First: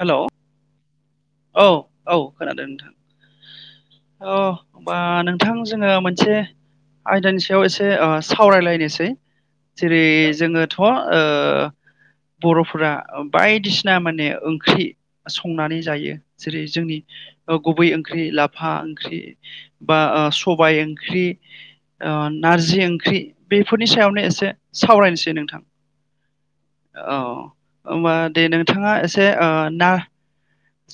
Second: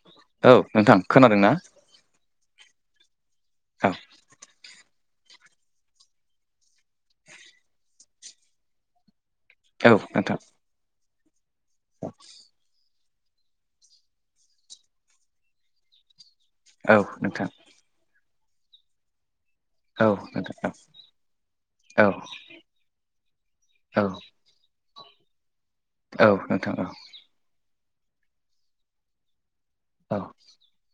हेल' औ नोंथां। खोनादों ना औ औ खोनादों नोंथां। औ अह। बा नोंथां जोङो मोनसे आयदानि सायाव एसे ओ सावरायलायनोसै। औ जेरै नोंथां जोङोथ' ओयो। बर'फोरा अ बायदिसिना माने ओंख्रि संनानै जायो। जेरै जोंनि औ नोंथां ओ गुबै ओं ख्रि लाफा ओंख्रि। बा औ ओ नोंथां सबाय ओंख्रि ओ औ औ नारजि ओंख्रि बेफोरनि औ सायावनो एसे सावरायनोसै नोंथां औ नोंथां औ। होमबा दे नोंथाङा एसे ओयो औ।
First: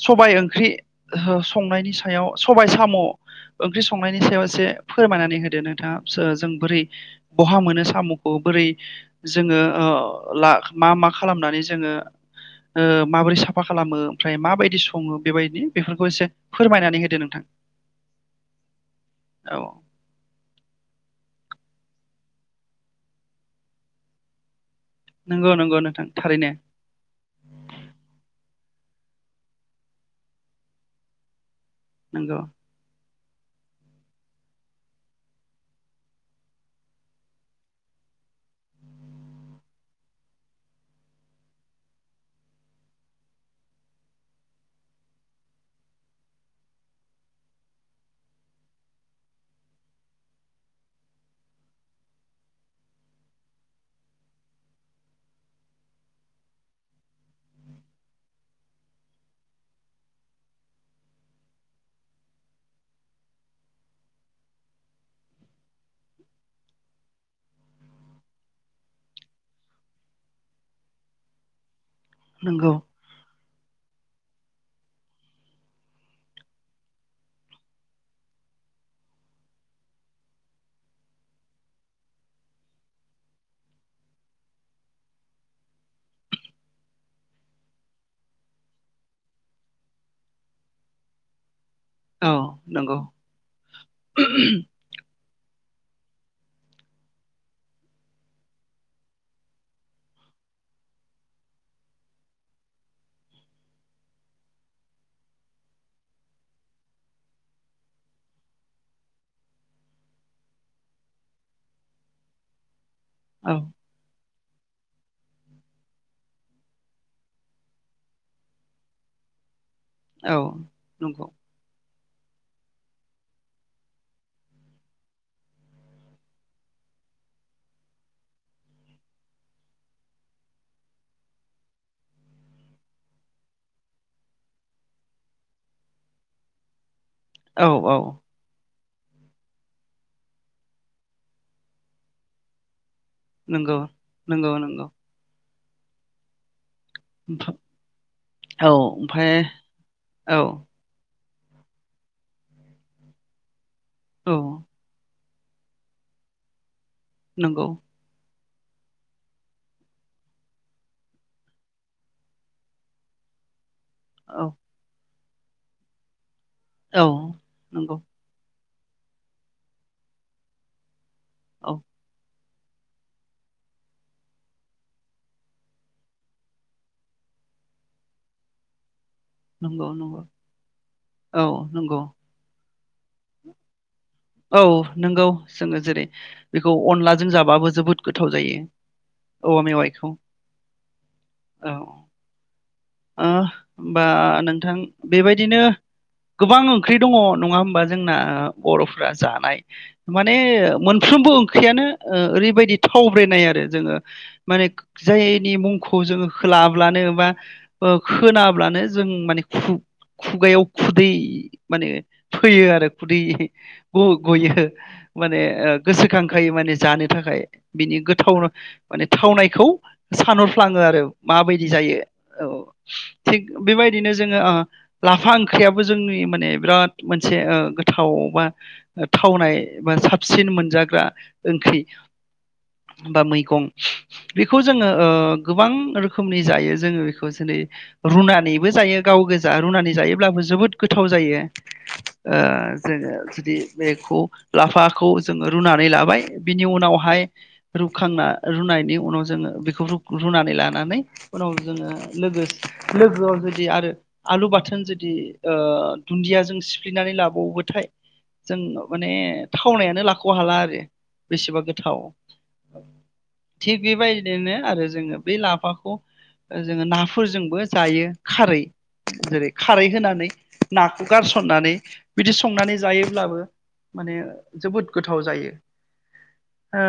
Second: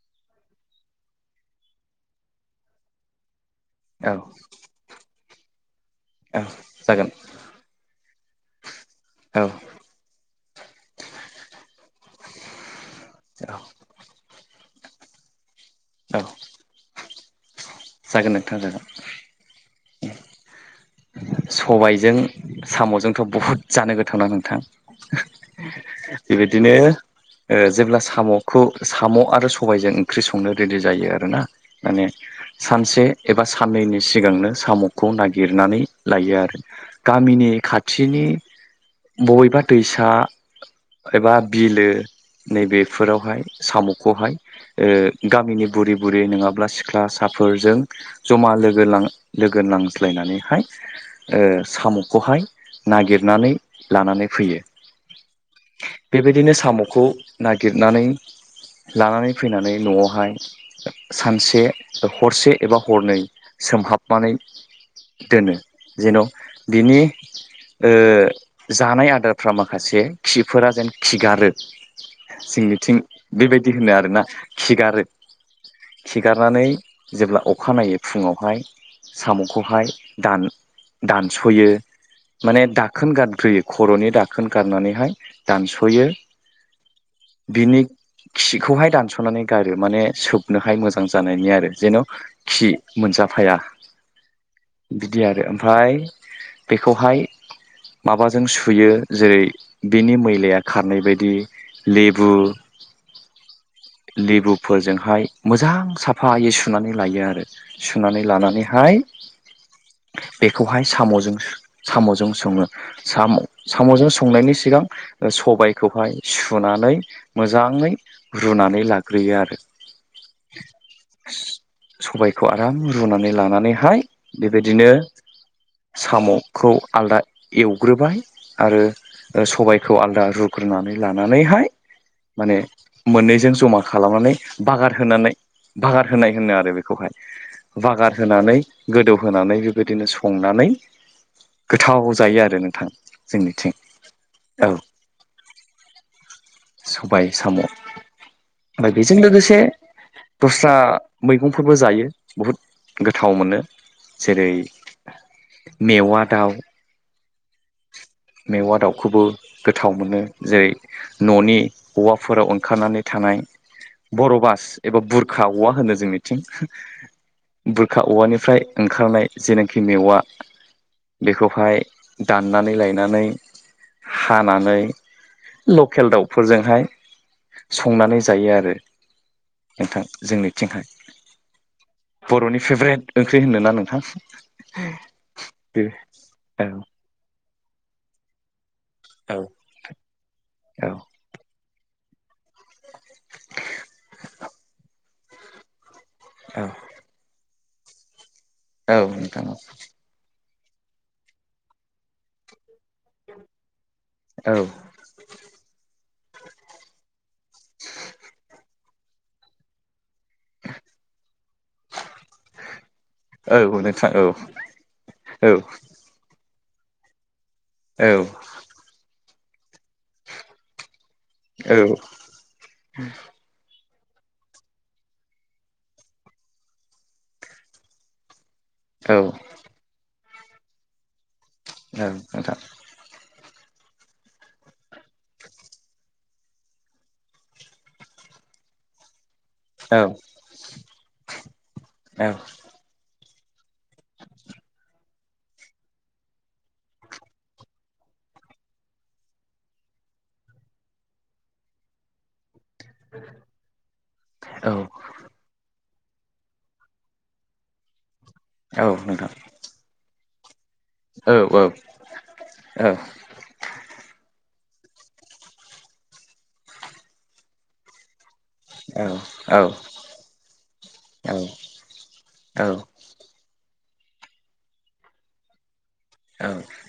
सबाय ओंख्रि ओहो संनायनि सायाव सबाय साम'। ओंख्रि औ संनायनि सायाव एसे फोरमायनानै होदो नोंथाङा सो ओ औ जों बोरै जागोन बहा मोनो साम'खौ बोरै औ औ जोङो ओह ला मा मा खालामनानै जोङो ओ माबोरै साफा औ खालामो ओमफ्राय माबायद दि सङो बेबायदि बेफोरखौ एसे फोरमायनानै होदो नोंथां? जागोन नोंथां जागोन औ उम। सबायजों साम'जोंथ' बहुद जानो गोथावनां नोंथां? ओह नंगौ नंगौ नोंथां थारैनो बेबायदिनो ओ जेब्ला साम'खौ साम' आरो सबायजों ओंख्रि संनो रेडि जायो आरोना। माने नंगौ दे एबा साननैनि सिगांनो साम'खौ नागिरनानै लायो आरो गामिनि खाथिनि बबेबा दैसा एबा बिलो नैबेफोरावहाय साम'खौहाय ओ गामिनि बुरि बुरि नङाब्ला सिख्लासा दाफोरजों जमा लोगो लां लोगो नांज्लायनानैहाय ओयो साम'खौहाय नागिरनानै लानानै फैयो बेबायदिनो साम'खौ नागिरनानै लानानै फैनानै न'आवहाय सानसे ओ हरसे एबा हरनै सोमहाबनानै दोनो जेन' बिनि ओयो जानाय आदारफ्रा माखासे खिफोरा जेन खिगारो। नंगौ जोंनिथिं बेबायदि होनो आरोना। खिगारो खिगारनानै जेब्ला अखानायनायै फुङावहाय साम'खौहाय दान दानस'यो माने दाखोन गारग्रोयो खर'नि दाखोन गारनानैहाय दानस'यो बिनि खिखौहाय दानस'नानै गारो माने सोबनोहाय मोजां जानायनि आरो। जेन' औ खि नंगौ मोनजाफाया बिदि आरो ओम। फ्राय बेखौहाय माबाजों सुयो जेरै बिनि मैलाया खारनाय बादि लेबु लेबुफोरजोंहाय मोजां साफायै सु नानै लायो आरो सुनानै लानानैहाय बेखौहाय साम'जोंसो साम'जों सङो। साम' औ साम'जों संनायनि सिगां सबायखौहाय सुनानै मोजाङै रुनानै लाग्रोयो आरो औ नंगौ सबायखौ आराम रुनानै लानानैहाय बेबायदिनो साम'खौ आलदा एवग्रोबाय आरो सबायखौ आलादा रुग्रोनानै लानानैहाय माने मोननैजों जमा खालामनानै बागार होनानै बागार होनाय होनो आरो। बेखौहाय औ औ बागार होनानै गोदौहोनानै बेबायदिनो संनानै गोथाव जायो आरो नोंथां जोंनिथिं नंगौ नंगौ औ नंगौ। सबाय ओमफ- साम' औ ओमफ्राय बेजों ओमफ्राय लोगोसे औ दस्रा मैगंफोरबो जायो बहुद गोथाव मोनो। औ जेरै मेवा दाउ नंगौ। मेवा दाउखौबो गोथाव मोनो जेरै न'नि औवाफोराव ओंखारनानै थानाय औ बर' बास एबा बुर खा औवा होनो जोंनि थिं औ नंगौ बुरखा औवानिफ्राय ओंखारनाय जेनाखि मेवा औ बेखौहाय दाननानै लायनानै हानानै [unintelligible] [unintelligible] दाउफोरजोंहाय संनानै जायो आरो। नंगौ नोंथां नंगौ जोंनिथिंहाय औ नंगौ बर'नि फेभ्रेट ओंख्रि होनोना नोंथां। औ नंगौ जोङो बे जेरै बेखौ औ अनलाजों जाबाबो जोबोद गोथाव जायो। औ मेवाइखौ औ ओ होमबा नोंथां बेबायदिनो गोबां ओंख्रि दङ नङा होम बा जोंना औ बर'फ्रा नोंथां जानाय माने माने मोनफ्रोमबो ओंख्रियानो ओरैबायदि थावब्रेनाय आरो जोङो औ माने जायनि मुंखौ जोङो लाब्लानो बा ओ खोनाब्ला नो जों माने खु खुगायाव खुदै माने फैयो आरो खुदै औ नोंथां औ गयो माने औ गोसोखां खायो माने जानो थाखाय बिनि औ गोथाव माने थावनाय खौ सानहरफ्लाङो आरो माबायदि औ नोंथां औ नोंथां औ जायो। औ थिग बेबायदि बिदिनो जोङो ओ लाफा ओंख्रियाबो जोंनि माने बिराद मोनसे ओ गोथावा औ थावनाय बा साबसिन मोनजाग्रा ओंख्रि बा मै गं बेखौ जोङो ओ गोबां रोखोम नि जायो जोङो खुसिदि रुनानैबो जायो गाव रुनानै जायोब्लाबो जोबोद गोथाव जायो ओ जोङो बि बेखौ लाफाखौ जोङो रुनानै लाबाय बिनि उनावहाय रुखांना रुनायनि उनाव जोङो बेखौ रुनानै लानानै उनाव जोङो लोगो लोगोआव जुदि आरो आलु बाथोन जुदि ओ दुन्दियाजों सिफ्लेनानै लाबावथाय जों औ नोंथां औ माने नोंथां औ थावनायानो खौ हाला आरो बेसेबा औ औ गोथाव थिग बेबायदिनो आरो जोङो बेै लाफाखौ जोङो ना फोरजोंबो जायो। खारै जेरै खारै होनानै नाखौ गारसननानै बिदि संनानै जायोब्लाबो माने जोबोद गोथाव जायो। ओ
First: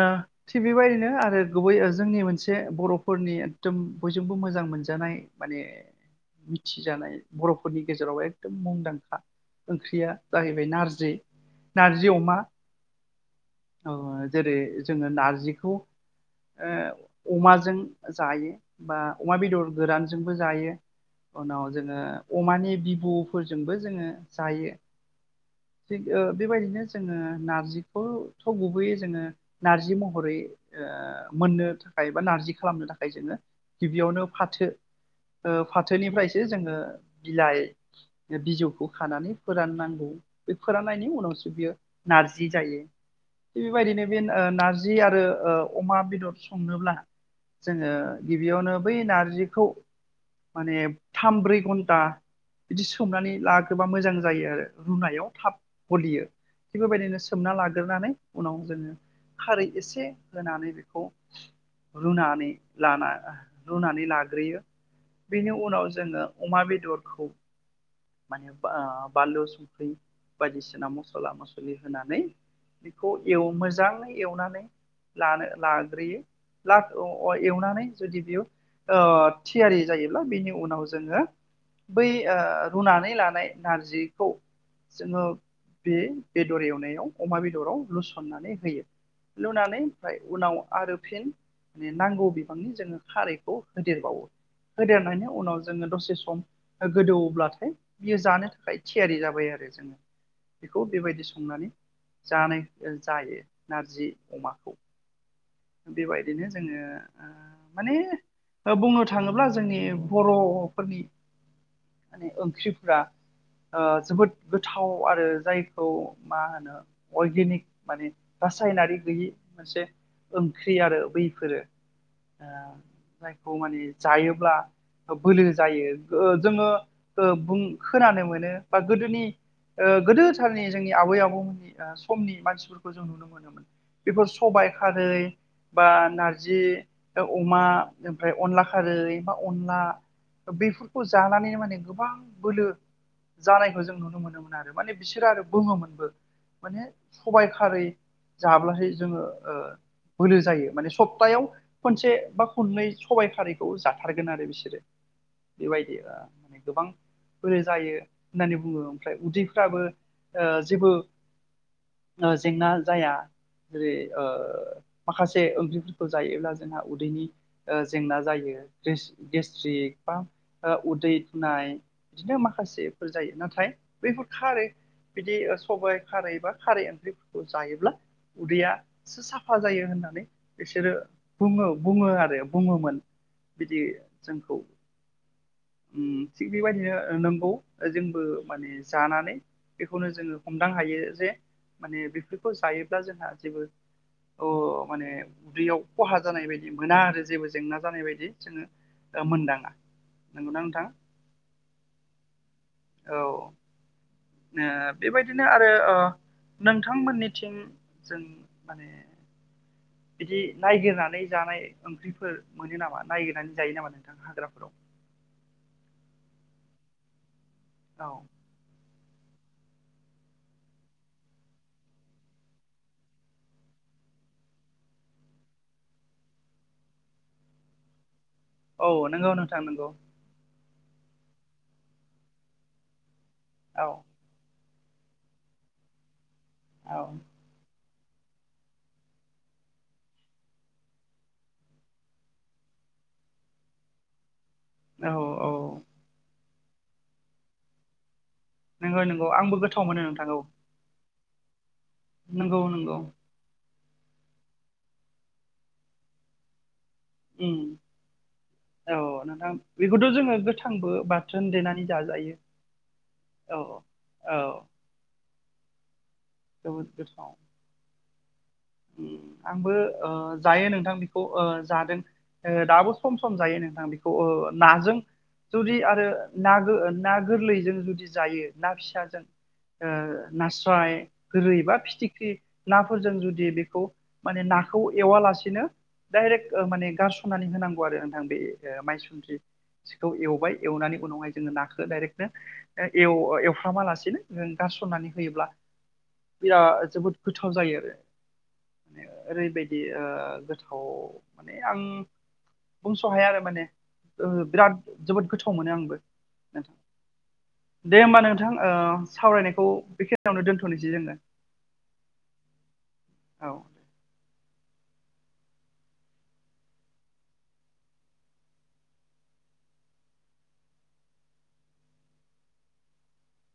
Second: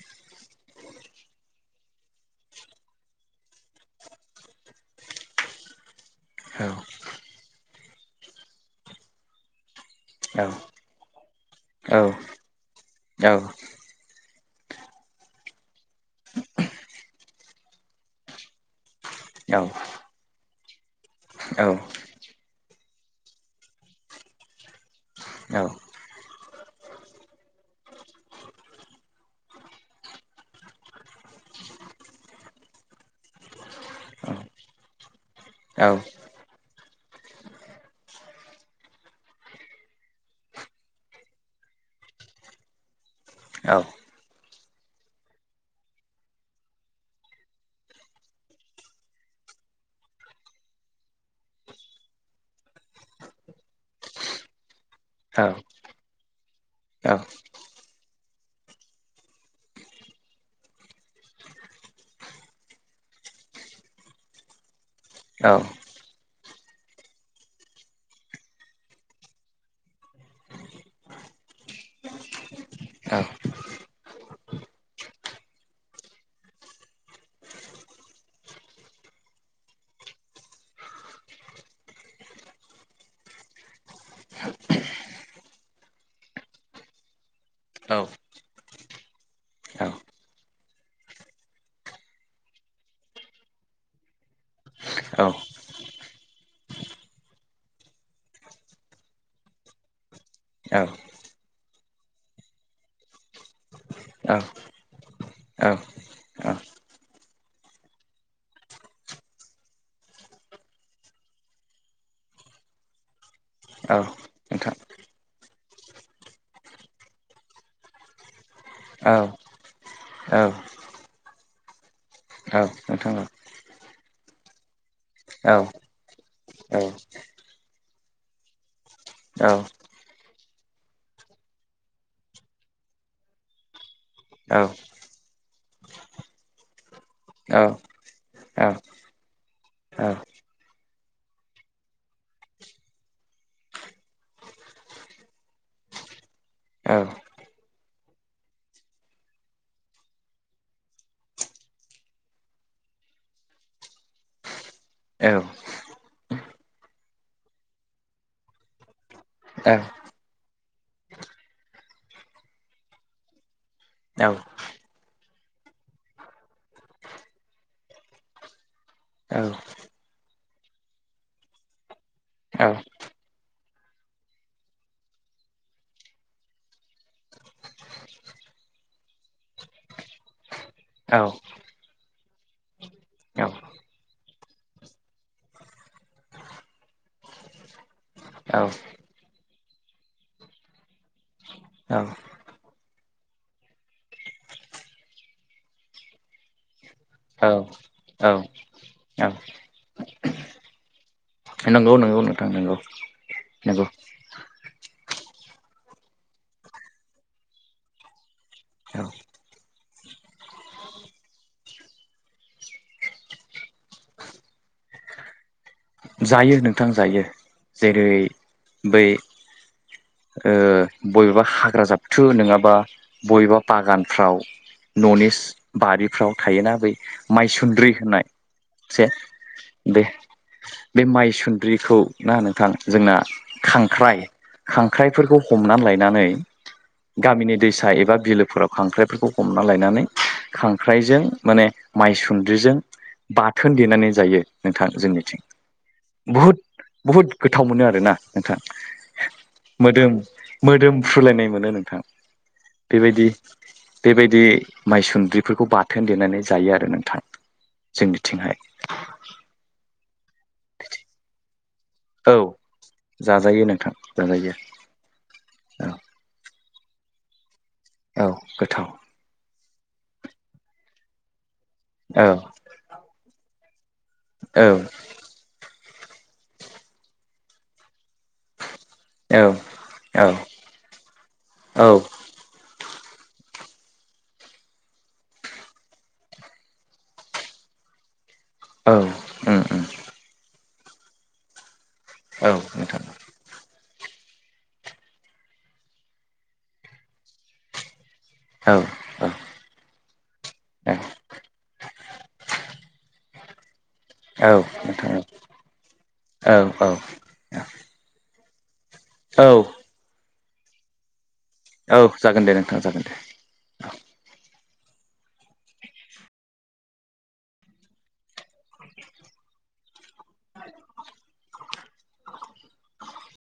थिग बेबायदिनो आरो गुबै जोंनि मोनसे बर'फोरनि एकदम बयजोंबो मोजां मोनजानाय माने मिथिजानाय बर' फोरनि गेजेरावबो एकदम मुंदांखा ओंख्रिया जाहैबाय नारजि नारजि अमा औ जेरै जोङो नारजिखौ ओ अमा जों जायो। बा अमा बेदर गोरान जायो। उनाव जोङो अमानि बि गफोरजोंबो जोङो जायो। [unintelligible] बेबायदिनो जोङो नारजिखौथ' गुबैयै जोङो नारजि महरै ओ मोननो थाखाय बा नारजि खालामनो थाखाय जोङो गिबियावनो फाथो फाथोनिफ्रायसो जोङो बिलाइ बिजौखौ खानानै फोराननांगौ बे फोराननायनि उनावसो बियो नारजि जायो। थिग बेबायदिनो बे नारजि नारजि आरो अमा बेदर संनोब्ला जोङो गिबियावनो बै नारजिखौ माने थाम ब्रै घन्टा बिदि सोमनानै लाग्रोबा मोजां जायो आरो। रुनायाव थाब गलियो। थिग बेबायदिनो सोमना लाग्रोनानै उनाव जोङो खारै एसे होनानै बेखौ रुनानै लाना रुनानै लाग्रोयो बेनि उनाव जोङो अमा बेदरखौ माने बानलु सं बायदिसिना मस्ला मसलि होनानै बेखौ मोजाङै एवनानै लानो लाग्रोयो एवनानै जुदि बेयो थियारि जायोब्ला बिनि उनाव जोङो बै रुनानै लानाय नारजिखौ जोङो बे बेद'र एवनायाव अमा बेद'राव लुसननानै होयो लुनानै ओमफ्राय उनाव आरो फिन माने नांगौ बिबांनि जोङो खारैखौ होदेरबावो होदेरनानै उनाव जोङो दसे सम गोदौब्लाथाय बियो जानो थाखाय थियारि जाबाय आरो। आरो जोङो बेखौ बेबायदि संनानै जानाय जायो नारजि अमाखौ। बेबायदिनो जोङो माने बुंनो थाङोब्ला जोंनि बर'फोरनि माने ओंख्रिफोरा जोबोद गोथाव आरो जायखौ मा होनो अर्गेनिक माने रासायनारि गैयि मोनसे ओंख्रि आरो बैफोरो जायखौ माने जायोब्ला बोलो जायो जोङो बुं खोनानो मोनो बा गोदोनि गोदोथारनि जोंनि आबै आबौमोननि समनि मानसिफोरखौ जों नुनो मोनोमोन बेफोर सबाइ खारै खारै बा नारजि औ अमा ओमफ्राय अनला औ खारै बा अनला औ बेफोरखौ जानानै माने गोबां बोलो जानायखौ जों नुनो मोनोमोन आरो माने बिसोरो आरो बुङोमोनबो माने सबायखारै जाब्लाथाय जोङो। बोलो जायो माने सप्तायाव खनसे बा खननै सबाइ खारैखौ जाथारगोन आरो बिसोरो बेबायदि माने गोबां बोलो जायो होननानै बुङो ओमफ्राय उदैफ्राबो जेबो जेंना जाया जेरै माखासे ओंख्रिफोरखौ जायोब्ला जोंहा उदैनि जेंना जायो गेस्ट्रिक बा उदै सानाय बिदिनो माखासेफोर जायो नाथाय बैफोर खारै बिदि सबाइखारै बा खारै ओंख्रिफोरखौ जायोब्ला उदैयासो साफा साफा जायो होननानै बिसोरो बुङो बुङो आरो बुङोमोन बिदि जोंखौ। थिग बेबायदिनो नंगौ जोंबो माने जानानै बेखौनो जोङो, हमदां हायो जे माने बेफोरखौ जायोब्ला जोंहा जेबो ओ माने उदैयाव खहा जानाय बायदि मोना आरो जेबो जेंना जानाय बायदि जोङो मोनदाङा। नंगौना नोंथां? नंगौ नंगौ नोंथां नंगौ। औ। नंगौ बेबायदिनो आरो नोंथांमोननिथिं जों माने औ बिदि नायगिरनानै जानाय ओंख्रिफोर मोनो नामा नायगिरनानै जायो नामा नोंथाङा हाग्राफोराव? जायो नोंथां जायो। औ जेरै बै ओ बबेबा हाग्रा जाबथु नङाबा बबेबा बागानफ्राव न'नि बारिफ्राव थायोना बै मायसुन्द्रि होननाय औ से नंगौ नोंथां नंगौ। बे बे माइसुन्द्रिखौ ना नोंथां जोंना औ खांख्राइ खांख्राइफोरखौ हमनानै लायनानै औ गामिनि दैसा एबा एबा बिलोफोराव खांख्राइफोरखौ हमना लायनानै खांख्राइजों माने माइसुन्द्रिजों बाथोन देनानै जायो। नोंथां औ जोंनिथिं औ बहुद बुहुद गोथाव मोनो आरोना नोंथां नंगौ नंगौ आंबो गोथाव मोनो मोदोम नोंथां औ मोदोम फ्रु लायनाय मोनो नों थां नंगौ नंगौ बेबायदि बेबायदि माइसुन्द्रिफोरखौ बाथोन देनानै जायो आरो नों उम औ नोंथां बेखौथ' जोङो गोथांबो बाथोन देनानै जाजायो औ औ जाजायो नोंथां औ जाजायो औ जोबोद गोथाव औ गोथाव आंबो ओ जायो नोंथां बेखौ ओ जादों औ दाबो सम सम जायो नों [unintelligible] खौ नाजों जुदि ना गो-गोरलैजों जुदि जायो ना फिसाजों औ ओ नास्राय, गोरै बा औ फिथिख्रि नाफोरजों जुदि बे खौ नाखौ एवा लासेनो डाइरेक्ट माने गारसनानै होनांगौ आरो आं बे उम माइसुन्द्रि उम सिखौ एवबाय एवनानै उनावहाय जोङो ना खो डाइरेकनो औ नोंथां एव एवफ्रामा लासिनो नो गारसननानै होयोब्ला बिराद जोबोद गोथाव जायो आरो औ औ ओरैबायदि ओ गोथाव माने आं बुंस' हाया आरो माने ओ औ बिराद नोंथां जोबोद गोथाव मोनो आंबो औ नोंथां औ दे होमबा नोंथां ओ औ सावरायनायखौ [unintelligible] नावनो दोन्थ'नोसै जोङो औ जागोन दे नोंथां जागोन दे औ